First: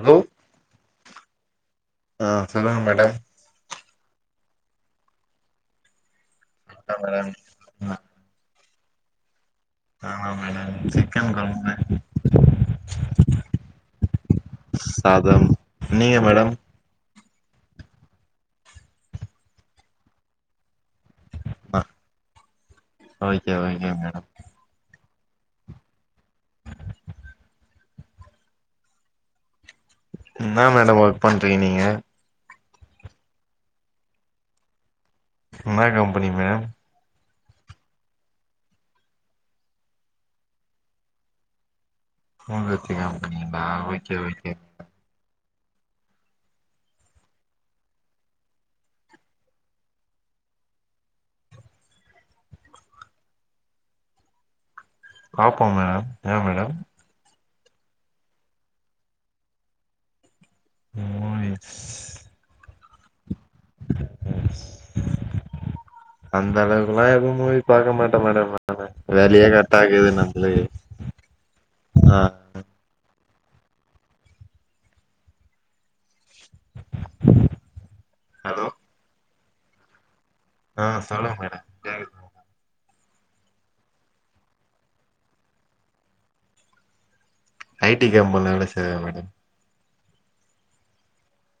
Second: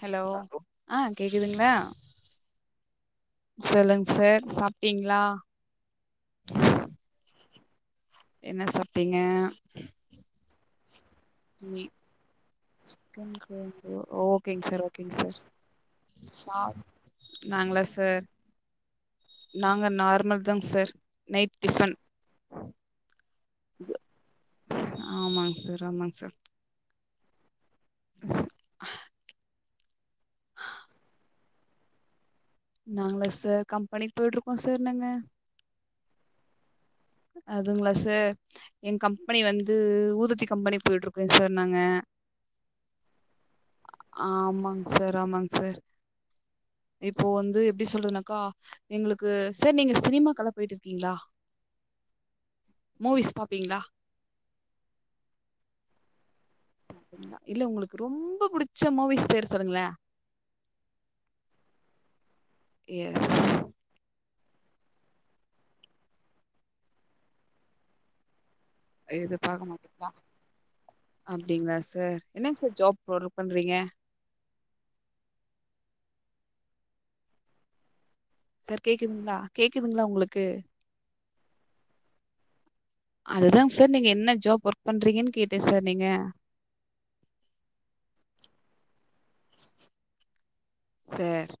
Hello ஆ கேக்குதுங்ளா ஆ சொல்லுங்க மேடம் சொல்லுங் சார் சாப்ட்டீங்ளா சாப்ட்ட மேடம் என்ன சாப்ட்டிங்க நானா மேடம் சிக்கன் கொழம்பு சிக்கன் கொழம்பு ஓகேங் சார் ஓகேங் சார் சாதம் நீங்க மேடம் சாப் நாங்ளா சார் நாங்க நார்மல் தாங் sir night tiffin okay okay madam ஆமாங் சார் ஆமாங் சார் என்னா மேடம் ஒர்க் பண்றீங்க நீங்க நாங்களா சார் கம்பெனிக்கு போயிட்டுருக்கோ சார் நாங்க என்ன கம்பெனி மேம் அதுங்களா சார் ஏ கம்பெனி வந்து ஊதுபத்தி கம்பெனி போயிட்டுருக்கோ சார் நாங்க ஊதுப்பத்தி கம்பெனி நா வைக்கேலங்க ஆமாங்க சார் ஆமாங் சார் இப்போ வந்து எப்டி சொல்றதுனாக்கா எங்களுக்கு சார் நீங்க சினிமாக்கலா போயிட்டு இருக்கீங்களா மூவிஸ் பாப்பீங்களா பாப்போ மேம் ஏ மேடம் ங்களா இல்ல உங்களுக்கு ரொம்ப புடிச்ச மூவிஸ் பேர் சொல்லுங்களே மூவிஸ் எஸ் எஸ் அந்த அளவுக்கெல்லா எதுவு மூவி பாக்க மாட்டே மேடம் எது வேலையே பார்க்க மாட்டிங்களா கரெக்டாக்குது நம்பளுக்கு அப்படிங்களா ஆ சார் என்னங்க சார் ஜாப் ஒர்க் பண்றீங்க ஹலோ சார் கேக்குதுங்களா கேக்குதுங்களா உங்களுக்கு ஆ சொல்லுங்க மேடம் அதுதாங்க சார் நீங்க என்ன ஜாப் ஒர்க் பண்றீங்கன்னு கேட்டே சார் நீங்க ஐ டி கம்பெனில வேலை செய்ற மேடம் சார்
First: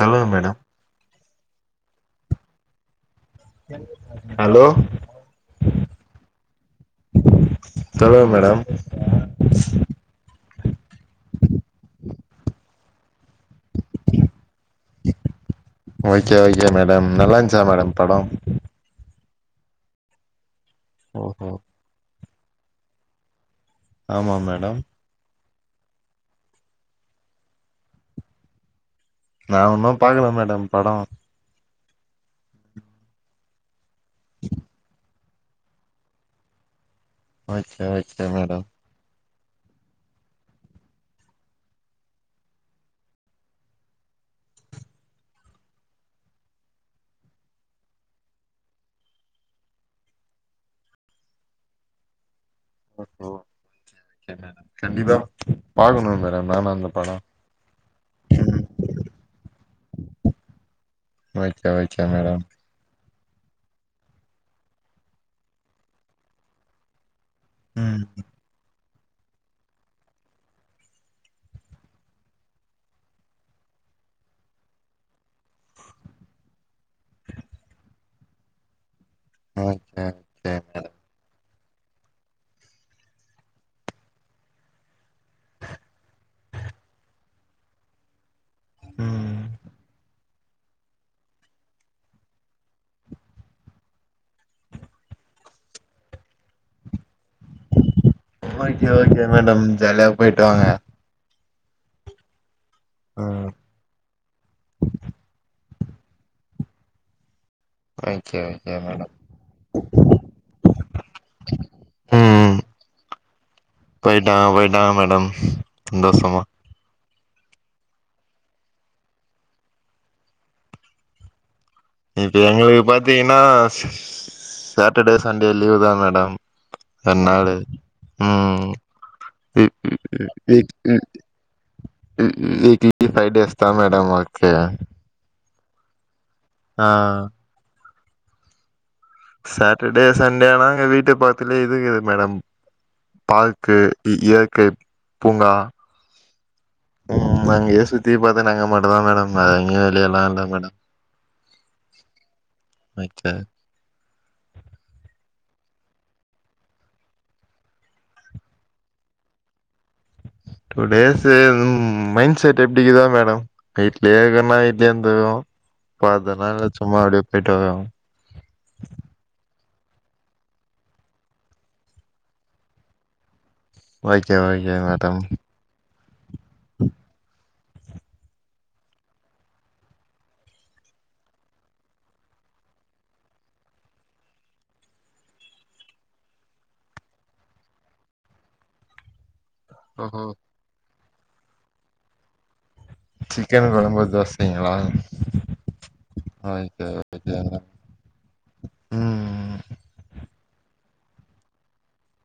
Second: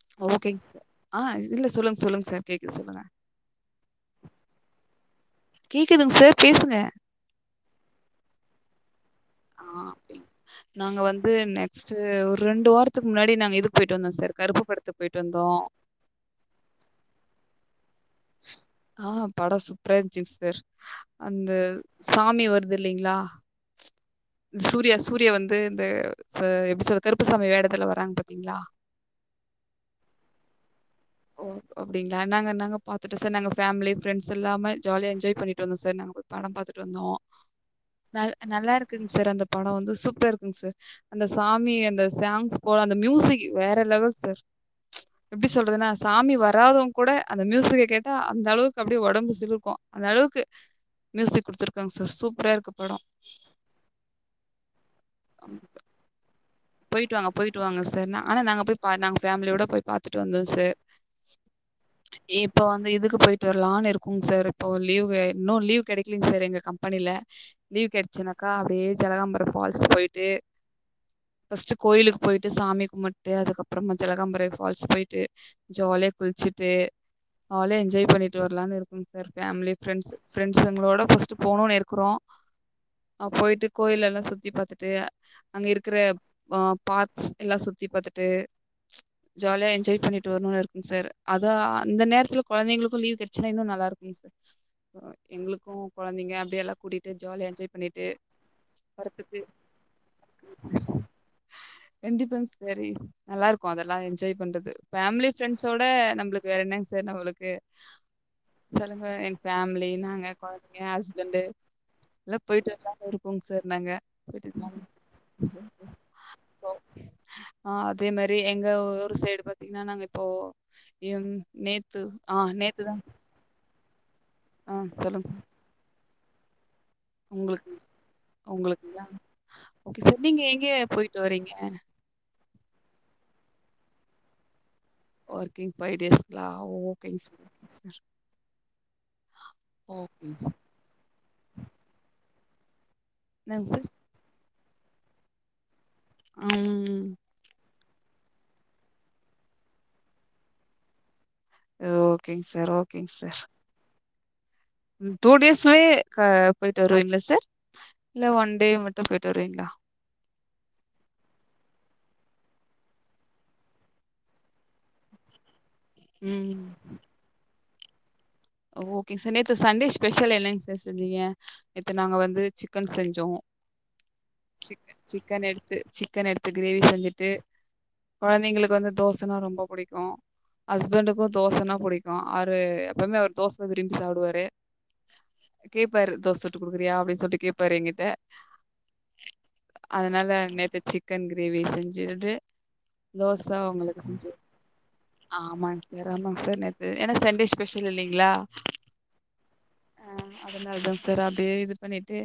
சொல்லுங்க மேடம் ஓகேங்க சார் ஆ இல்ல சொல்லுங்க சொல்லுங்க சார் கேக்குது சொல்லுங்க ஹலோ கேட்குதுங்க சார் பேசுங்க சொல்லுங்க மேடம் ஆ அப்டி நாங்க வந்து நெக்ஸ்ட் ஒரு ரெண்டு வாரத்துக்கு முன்னாடி நாங்க இது போயிட்டு வந்தோ சார் கருப்பு படத்துக் போயிட்டு வந்தோ ஓகே ஓகே மேடம் நல்லாந்ச்சா மேடம் படொ ஆ படொ சுப்பரா இருச்சுங்க சார் ஓஹோ அந்த சாமி வருது இல்லங்ளா ஆமா மேடம் சூர்யா சா சூர்யா வந்து இந்த எப்டி சொல்ற கருப்பு சாமி வேடத்துல வராங்க பாத்தீங்ளா நா ஒன்னு பாக்கல மேடம் படொ ஓ அப்டிங்களா நாங்க நாங்க பாத்துட்டு சார் நா ஃபேமிலி ஃப்ரெண்ட்ஸ் எல்லாம ஜாலியா என்ஜாய் பண்ணிட்டு வந்தோ சார் நா போய் படொ பாத்துட்டு வந்தோ ஓகே ஓகே நல் மேடம் நல்லா இருக் க்குங்க சார் அந்த படொ வந்து சூப்பரா இருக்குங்க சார் அந்த சாமி அந்த சாங்ஸ் போல அந்த மியூசிக் வேற லெவல் சார் எப்டி சொல்றதுனா சாமி வராதவங் கூட அந்த மியூசிக்க கேட்டா அந்த அளவுக்கு அப்டியே ஒடம்பு சிலுக்கு அந்த அளவுக்கு மியூசிக் குடுத்ருக்காங்க சார் சூப்பரா இருக்குப் படொ ஓ கண்டிப்பா [unintelligible] பாக்கணு மேடொ நானு அந்த படோ போயிட்டு வாங்க போயிட்டு வாங்க சார் ஆனா ம் நாங்க போய் பா நாங்க ஃபேமிலியோட போய் பாத்துட்டு வந்தோ சார் ஓகே ஒகே மேடம் இப்போ வந்து இதுக்கு போயிட்டு வர்லான் இருக்கோங்க சார் இப்போ லீவு இன்னு லீவு கெடைக்லிங்க சார் எங்க கம்பெனில லீவ் ம் கெடைச்னாக்கா அப்டியே ஜலகாம்பரோ ஃபால்ஸ் போயிட்டு ஃபஸ்ட்டு கோயிலுக்கு போயிட்டு சாமி கும்பிட்டு அதுக்கப்பறோ ஜலகாம்பரேர் ஃபால்ஸ் போயிட்டு ஜாலியா குளிச்சிட்டு ஜாலியா என்ஜாய் பண்ணிட்டு வரலானு இருக்கேங்க sir family okay friends okay madam ஃப்ரண்ட்ஸ்களோட ஃபஸ்ட்டு போணுனு இருக்குறோ போயிட்டு கோயிலல்லா சுத்தி பாத்துட்டு அங்க இருக்குற ஆ பார்க்ஸ் எல்லா சுத்தி பாத்துட்டு ம் ஜாலியா என்ஜாய் பண்ணி ட்டு வரணுனு இருக்குங் சார் அத அந்த நேரத்துல கொழந்தைங்களுக்கு லீவ் கெடைச்சினா இன்னு நல்லாருக்குங் சார் ம் எங்களுக்கு கொழந்தைங்க அப்டி எல்லா கூட்டிட்டு ஜாலியா என்ஜாய் பண்ணிட்டு ஓகே ஓகே வரதுக்கு மேடம் ஜாலியா போயிட்டு வாங்க கண்டிப்பாங் சாரி ம் நல்லாருக் அதெல்லா என்ஜாய் பண்றது ஃபேமிலி ஃப்ரெண்ட்ஸோட நம்ளுக்கு வேற என்னங்க சார் நம்மளுக்கு ஓகே ஓகே மேடம் சொல்லுங்க எங்க ஃபேமிலி நாங்க கொழந்தைங்க ஹஸ்பண்டு எல்லா ம் போயிட்டு வர்லான் இருக்கோங்க சார் நாங்க போய்ட்டு சந்தோசமா ஓகே ஆ அதே மாரி எங்க ஊரு சைடு பாத்தீங்னா நாங்க இப்போ நேத் இப்ப எங்களுக்கு பாத்தீங்கனா ஸ் ஆ சாட்டர்டே சொல்லுங்க சார். சண்டே லீவ் தா மேடம் ரெண் நாளு உங்களுக்குதா ஓகே சார் நீங்க எங்க போயிட்டு வரீங்க வீ வீக்லி ஃபை டேஸ் தா மேடம் ஓக்கே ஒர்கிங் ஃபை டேஸ்ங்லா ஓகேங் சார் ஓகே சார் சாட்டர்டே ஓகேங்க சண்டே சார். ஆனா எங்க வீட்டு பக்கத்துலயே இது இருக்குது மேடம் என்னங்க பார்க்கு சார்? இயற்கை பூங்கா அம் ம் அங்கயே சுத்தி பாத்தே நா அங்க மட்டுந்தா மேடம் வேற எங்கயு வெளியல்லா இல்ல மேடம் ஓகேங் சார் ஓகேங் ஓகே சார் டூ டேஸ்லே போயிட்டு வருவீங்களா சார் இல்ல ஒன் டே மட்டு போயிட்டு வருவீங்களா டூ டேஸு மைண்ட் செட் எப்டிக்குதோ மேடம் விட்லேருக்கனா வீட்லேந்துக்குவோ இப்ப ம். அதனால சும்மா எதா அப்டியே போயிட்டு ஓகேங் சார் நேத்து சண்டே ஸ்பெஷல் என்னங்க சார் செஞ்சிங்க நேத்து நாங்க வந்து சிக்கன் செஞ்சோ ஓகே ஓகே சிக்க மேடம் சிக்கன் எடுத்து சிக்கன் எடு கிரேவி செஞ்சுட்டு குழந்தைங்களுக்கு வந்து தோசன்னா ரொம்ப புடிக்கு ஹஸ்பண்டுக்கு தோசன்னா புடிக்கு அவரு எப்பவுமே அவரு தோசதா விரும்பி சாப்டுவாரு கேட்பாரு தோச சுட்டு குடுக்றியா அப்டின்னு சொல்ட்டு கேட்பாரு என்கிட்ட ஓஹோ அதனால நேத்து சிக்கன் கிரேவி செஞ்சுகிட்டு தோச சிக்கன் அவுங்களுக்கு கொழம்பு செஞ்சே தோசைங்களா ஆமாங் சார் ஆமாங் சார் ஓகே நேத்து ஏன்னா ஓகே சண்டே மேடம். ஸ்பெஷல் இல்லைங்களா ம் ஆ அதனாலதாங் சார் அப்டியே இது பண்ணிட்டு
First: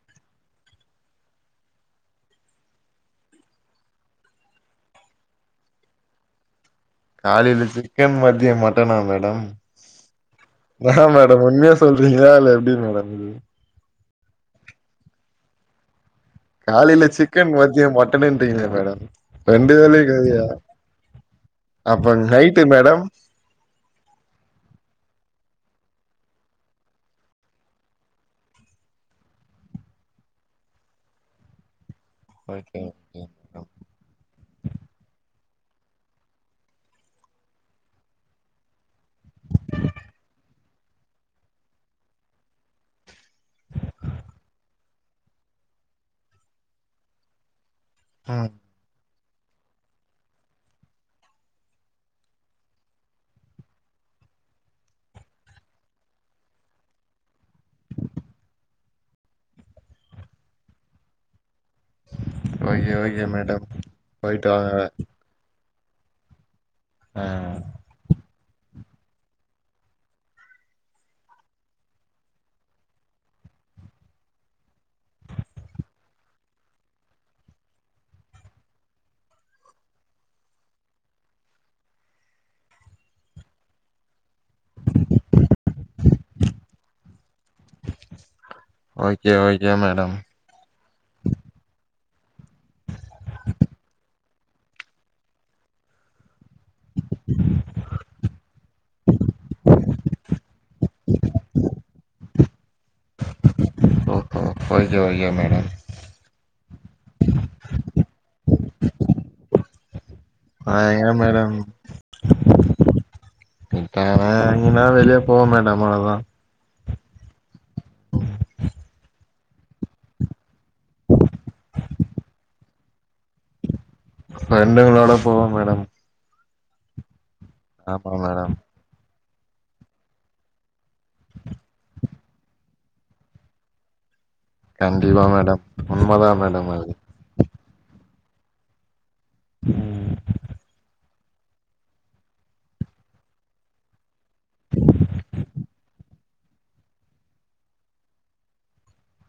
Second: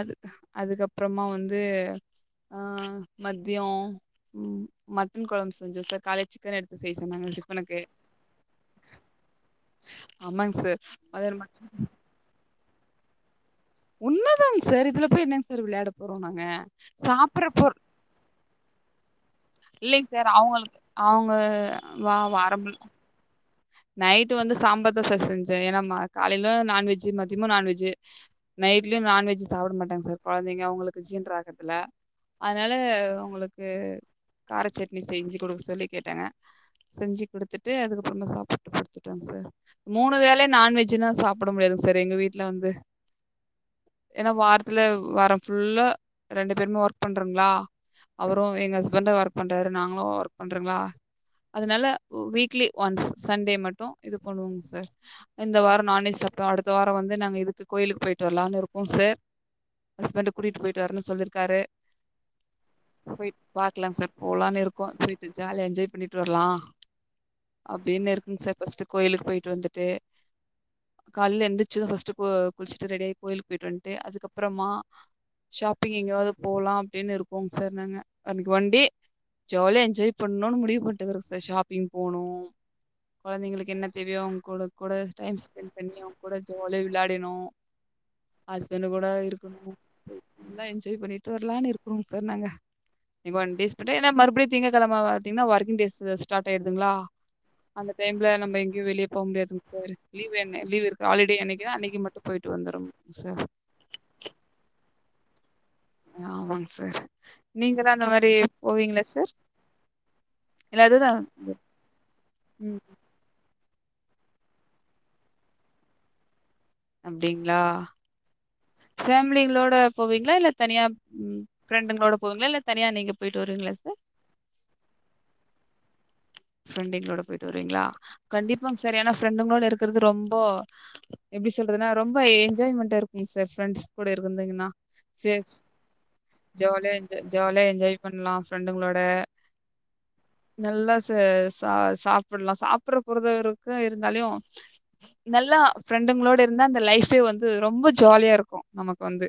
அது அதுக்கப்றமா வந்து ஆ மத்யோ ம் மட்டன் கொழம்பு செஞ்சோ சார் காலேஜ் சிக்கன் எடுத்து செய்ய சொன்னாங்க காலைல டிஃபனுக்கு சிக்கன் மத்யோ மட்டனா மேடம் ஆமாங்க சார் மதியானோ மட்டு புரிஞ்சுதா இல்ல எப்டி மேடம் இது உன்மதாங்க சார் இதுல போய் என்னங்க சார் விளையாட போறோ நாங்க சாப்பற பொ ன்டிங்கலே மேடம் ரெண்டு வேலயு இல்லைங்க சார் காயா அவங்களுக்கு அவங்க அப்ப வா நைட்டு வாரம் மேடம் நைட்டு வந்து சாம்பார் தா சார் செஞ்சே ஏன்னா காலையிலு நான்வெஜ்ஜு மத்தியமு நான்வெஜ்ஜு நைட்லயு நான்வெஜ் சாப்பிட மாட்டாங்க சார் குழந்தைங்க அவங்களுக்கு ஜீன்ராகத்துல அதனால ஓகே ஓகே உங்களு க்க மேடம். காரச்சட்னி செஞ்சு குடுக்க சொல்லி கேட்டாங்க செஞ்சு குடுத்துட்டு அதுக்கு திரும்ப சாப்ட்டு படுத்துட்டோங்க சார் மூணு வேலயு நான்வெஜ்ன்னா சாப்பிட முடியாதுங் சார் எங்க வீட்ல வந்து ஏன்னா வாரத்துல வாரோ ஃபுல்லா ரெண்டு பேருமே ஒர்க் பண்றோங்களா அவரு ம் எங்க ஹஸ்பண்ட ஒர்க் பண்றாரு நாங்களு ஒர்க் பண்றங்களா அதனால வீக்லி ஒன்ஸ் சண்டே மட்டு இது பண்ணுவோங் சார் இந்த வாரோ நான்வெஜ் சாப்ட்டா அடுத்த வாரோ வந்து நாங்க இதுக்கு கோயிலுக்கு போயிட்டு வரலானு இருக்கோ சார் ஹஸ்பண்ட கூட்டிட்டு போயிட்டு வரனுன்னு சொல்லிருக்காரு ஓகே ஓகே போயிட் மேடம் பாக்கலாங் சார் போயிட்டு போலான்னு வாங்க இருக்கோ போயிட்டு ஜாலிய என்ஜாய் பண்ணிட்டு வர்லா ஆ ஆ அப்டின்னு இருக்குங்க சார் ஃபஸ்ட்டு கோயிலுக்கு போயிட்டு வந்துட்டு கால்ல எந்திரிச்சதும் ஃபர்ஸ்ட் கு குளிச்சுட்டு ரெடியாய் கோயிலுக்கு போயிட்டு வந்துட்டு அதுக்கப்பறமா ஷாப்பிங் எங்கவாது போலா அப்டின்னு இருக்கோங்க சார் நாங்க அன்னைக்கு ஒன் டே ஜாலியா என்ஜாய் பண்ணும்னு முடிவு பண்டுருகுரோ சார் ஷாப்பிங் போனு குழந்தைங்களுக்கு என்ன தேவையோ அவங்க கூட கூட டைம் ஸ்பெண்ட் பண்ணி அவங்க கூட ஜாலியா விளையாடினோ ஹஸ்பண்ட் கூட ஓகே இருக்கனு ஓகே மேடம் நல்லா என்ஜாய் பண்ணிட்டு வரலான்னு இருக்கோம்ங்க சார் நாங்க ஒன் டேஸ் மட்டு ஏன்ன மறுபடி திங்கக் கெழம பாத்தீங்கன்னா ஒர்க்கிங் டேஸ் ஸ்ட்டாட் ஆயிடுதுங்களா அந்த டைம்ல நம்ம எங்கயு வெளியே போக முடியாதுங்க சார் லீவ் வேனாவ் லீவ் இருக்கு ஹாலிடே என்னைக்குன்னா அன்னைக்கு மட்டு பேய்டு வந்துரு சார் ஓஹோ ஓகே ஓகே மேடம் ஆமாங் சார் நீங்கலா அந்த மாரி போவீங்களா சார் நா இல்ல எங்க அதுதான் மேடம் ம். இப்ப எங்கனா வெளிய போவோ மேடம் அவ்ளோதா அப்டிங்களா ஃபேமிலிகளோட போவீங்களா இல்ல தனியா ம் ஃபிரெண்டுங்களோட போவீங்களா இல்ல தனியா நீங்க போயிட்டு வருவிங்களா சார் ஃபிரண்டுங்களோட போவோம் மேடம் ஃப்ரெண்டுங்களோட போயிட்டு வருவீங்களா ஆமா மேடம் கண்டிப்பாங்க சார் ஆனா ஃப்ரெண்டுங்களோட இருக்கிறது ரொம்போ எப்டி சொல்றதுன்னா ரொம்ப என்ஜாய்மெண்ட்டா இருக்கு சார் ரெண்ட்ஸ் கூட இருந்தீங்கன்னா கண்டிப்பா மேடம் உண்ம தா மேடம் அது ஜாலியா என்ஜா ஜாலியா என்ஜாய் பண்ணலா பிரண்டுங்களோட ம் நல்லா ச ச சாப்பல்லா சாப்பிடற பொறருலா இருக்கு இருந்தாலு நல்லா ஃப்ரெண்டுங்களோட இருந்தா அந்த லைஃபே வந்து ரொம்ப ஜாலியா இருக்கு நமக்கு வந்து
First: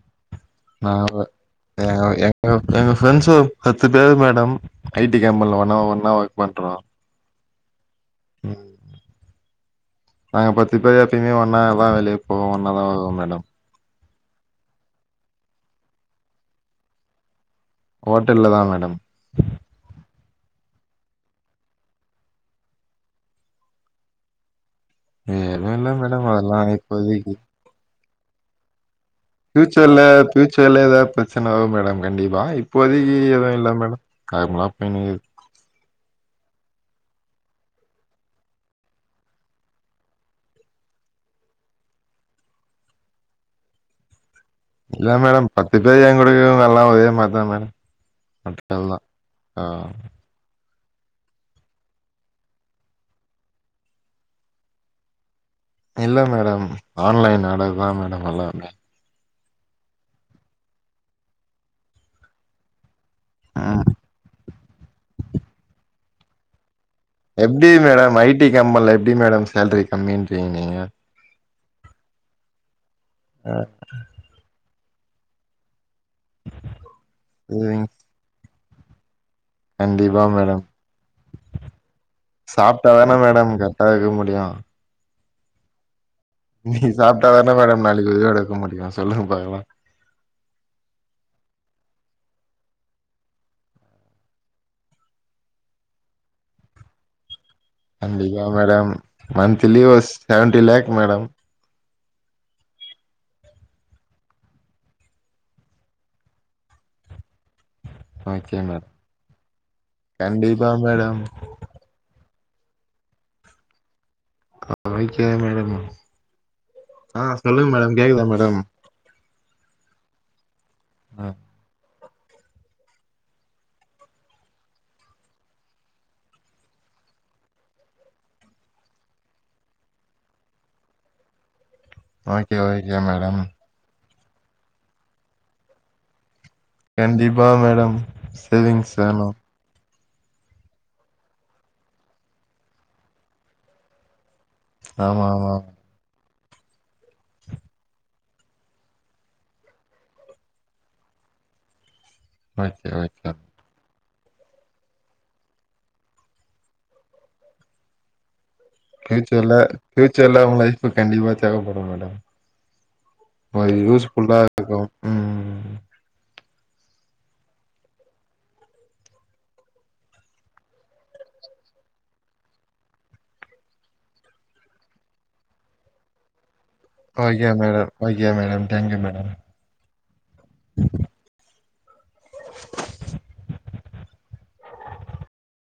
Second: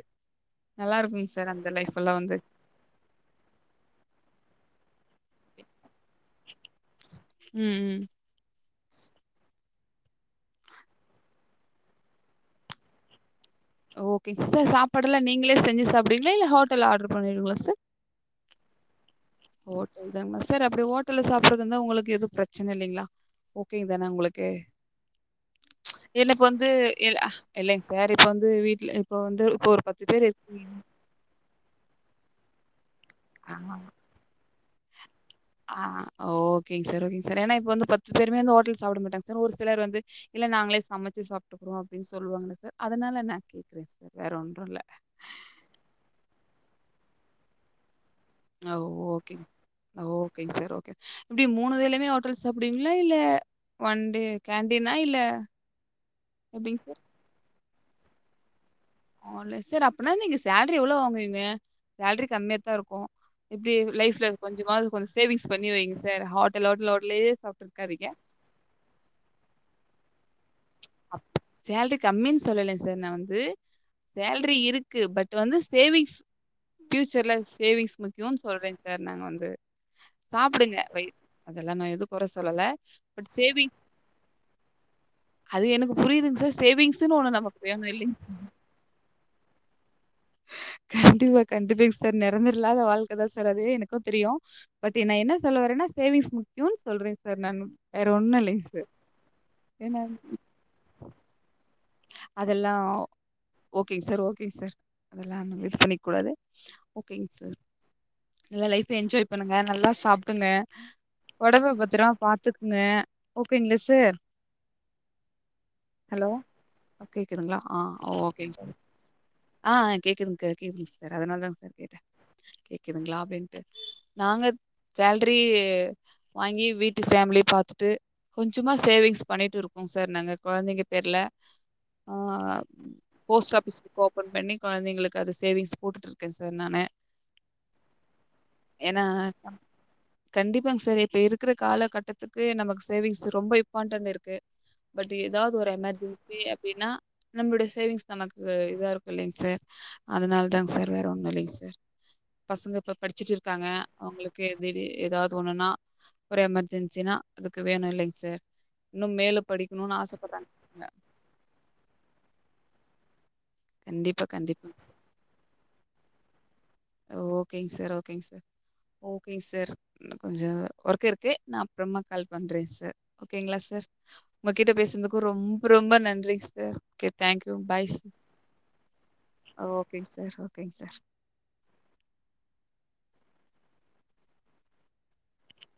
நல்லா இருக்கு நா சார் அந்த எ லைஃப் எல்லா வந்து எங்க எங்க ஃப்ரெண்ட்ஸ் ஒரு பத்து பேர் மேடம் ஐ டி கம்பெனில ஒன்னா ஒன்னா ஒர்க் பண்றோ ம் ம் ம் நாங்க பத்து பேர் எப்பயுமே ஒன்னாஅவா வெளிய போவோ ஒன்னா தா வருவோ மேடம் ஓகேங்க சார் சாப்பாடுல்லா நீங்களே செஞ்சு சாப்படுவீங்களா இல்ல ஹோட்டல்ல ஆர்டர் பண்ணிடுவீங்களா சார் ஹோட்டல்ல தா மேடம் ஓட்டலுதானுங்களா சார் அப்டி ஓட்டல்ல சாப்பிடுறது இருந்தா உங்களுக்கு எது பிரச்சனை இல்லிங்களா ஓகேங்க தான உங்களுக்கு வேல இல்ல மேடம் ஏன்னா இப்ப அதெல்லா வந்து இல்ல அ, இப்போதைக்கி இல்லைங்க சார் இப்ப வந்து வீட்டுல ஃபியூச்சர்ல ஃபியூச்சர்ல எதாது ப பிரச்சன வரு மேடம் கண்டிப்பா இப்போதைக்கி ஆ, எது இல்ல மேடம் கடவுளா பண்ணியது ஆ ஓகேங்க சார் ஓகேங்க சார் ஏனா இப்ப வந்து பத்து பேருமே வந்து ஓட்டல்ல சாப்பிட மாட்டாங்க சார் ஒரு சிலர் வந்து இல்ல நாங்களே சமைச்சு சாப்பிட்டுக்குறோ அப்டினு சொல்லுவாங்கள சார் அதனால நா கேக்குறே சார் வேற ஒன்று இல்ல இல்ல மேடம் பத்து பேரு ஏன் கூடவே இருந்தாலு எல்லா ஒரே மாரி தா மேடம் ஆ ஹோட்டல் தா ஓகேங்க ஆ ஓகேங்க சார் ஓகே இப்டி மூணு வேலயுமே ஓட்டல்ல சாப்டுவீங்களா இல்ல ஒன் டே கேண்டீனா இல்ல இல்ல மேடம் எப்படிங்க சார்? ஆன்லைன் ஆர்டர் தா மேடம் எல்லாமே ஓ ஆன்லைன் சார் அப்டினா நீங்க சேலரி எவ்ளோ வாங்குவீங்க சேலரி கம்மியாத்தா இருக்கு இப்டி லைஃப்ல கொஞ்சமாது கொஞ்சோ சேவிங்ஸ் பண்ணி வைங்க சார் ஹோட்டல் ஹோட்டல் ஓட்டலேயே சாப்ட்டு இருக்காதீங்க இட்லி ஜாம்பார்ல எப்டி மேடம் சேல்ரி கம்மின்றீங்க அப் சேலரி கம்மினு சொல்லலங்க சார் நா வந்து ஆ சேல்ரி இருக்கு பட் வந்து சேவிங்ஸ் ஃபியூச்சர்ல ம் சேவிங்ஸ் கியூன்னு சொல்றேங் சார் நாங்க வந்து கண்டிப்பா மேடம் சாப்பிடுங்க வயிர் அதெல்லா நா எது குறை சொல்லல பட் சேவிங் அதுக்கு முடியு அது எனக்கு புரியுதுங்க சார் சேவிங்ஸ்ன்னு ஒண்ணு சாப்ட்டாதான நமக்கு வேணும் மேடம் இல்லைங்களா? நாளைக்கி ஒரு இது எடுக்க முடியு சொல்லுங்க பாக்கலா கண்டிப்பா கண்டிப்பாங் சார் நெரந்தர இல்லாத வாழ்க்கை தா சார் அதுவே எனக்கு தெரியு பட் நா என்ன சொல்ல வரேனா சேவிங்ஸ் முக்கியோனு சொல்றேங் சார் நானு வேற ஒண்ணும் கண்டிப்பா இல்லைங்க சார். மேடம் மந்த்லி ஏன்னா ஒஸ் செவண்ட்டி லேக் மேடம் அதெல்லா ஓகேங் சார் ஓகேங் சார் அதெல்லா அவுங்களே பண்ணிக்க கூடாது ஓகேங் சார் ஓகே நல்லா லைஃப்ப மேடம் என்ஜாய் பண்ணுங்க நல்லா சாப்பிடுங்க கண்டிப்பா மேடம் ஒடம்ப பத்திரமா பாத்துக் ங்க ஓகேங்களா சார் ஆ வைக்கிறேன் மேடமு கேக்குதுங்களா ஆ ஓகேங் ம் ஆ கேக்குதுங்க கேக்குதுங்க சார் ஆ அதனாலதாங் சார் கேட்டே கேக்குதுங்களா அப்டின்ட்டு நாங்க சேல்ரி வாங்கி வீட்டு ஃபேமிலிய பாத்துட்டு கொஞ்சமா சேவிங்ஸ் பண்ணிட்டு இருக்கோ சார் நாங்க கொழந்தைங்க பேர்ல ஆ ஓகே ஓகே மேடம் போஸ்ட் ஆஃபிஸ்க்கு ஓபன் பண்ணி கொழந்தைங்களுக்கு அத சேவிங்ஸ் போட்டுட்டு இருக்கே சார் நானு கண்டிப்பா மேடம் சேவிங்ஸ் வேணு கண்டிப்பாங் சார் இப்ப இருக்கிற காலகட்டத்துக்கு நமக்கு சேவிங்ஸ் ரொம்ப இம்பார்ட்டன்ட் இருக்கு பட் ஆமா ஆமா எதாது ஒரு எமெர்ஜென்சி அப்டினா நம்மளுடைய சேவிங்ஸ் நமக்கு இதா இருக்கு இல்லைங் சார் அதனாலதாங் சார் வேற ஒன்னு இல்லைங்க சார் பசங்க ஓகே இப்ப ஓகே படிச்சுட்டு இருக்காங்க அவுங்களுக்கு எதிரி எதாது ஒன்னுனா ஒரு எமெர்ஜென்சினா அதுக்கு வேணு இல்லைங் சார் இன்னும் மேல பியூச்சர்ல படிக்கணும்னு பியூச்சர்ல ஆசைப்படுறாங்க அவுங்க பசங்க. லைஃப்க்கு கண்டிப்பா தேவைப்படு மேடம் ஒரு யூஸ் கண்டிப்பா, ஃபுல்லா இருக்கு கண்டிப்பாங்க சார். உ ஓகேங்க் சார் ஓகேங்க் சார் ஓகேங்க சார் கொஞ்சோ ஒர்க் இருக்கு நா அப்றொமா கால் பண்ணுறே சார் ஓகேங்களா சார் உங்ககிட்ட பேசுனதுக்கு ரொம்ப ரொம்ப நன்றி sir okay madam okay madam thank you madam ஓகேங்க் சார் ஓகேங்க் சார்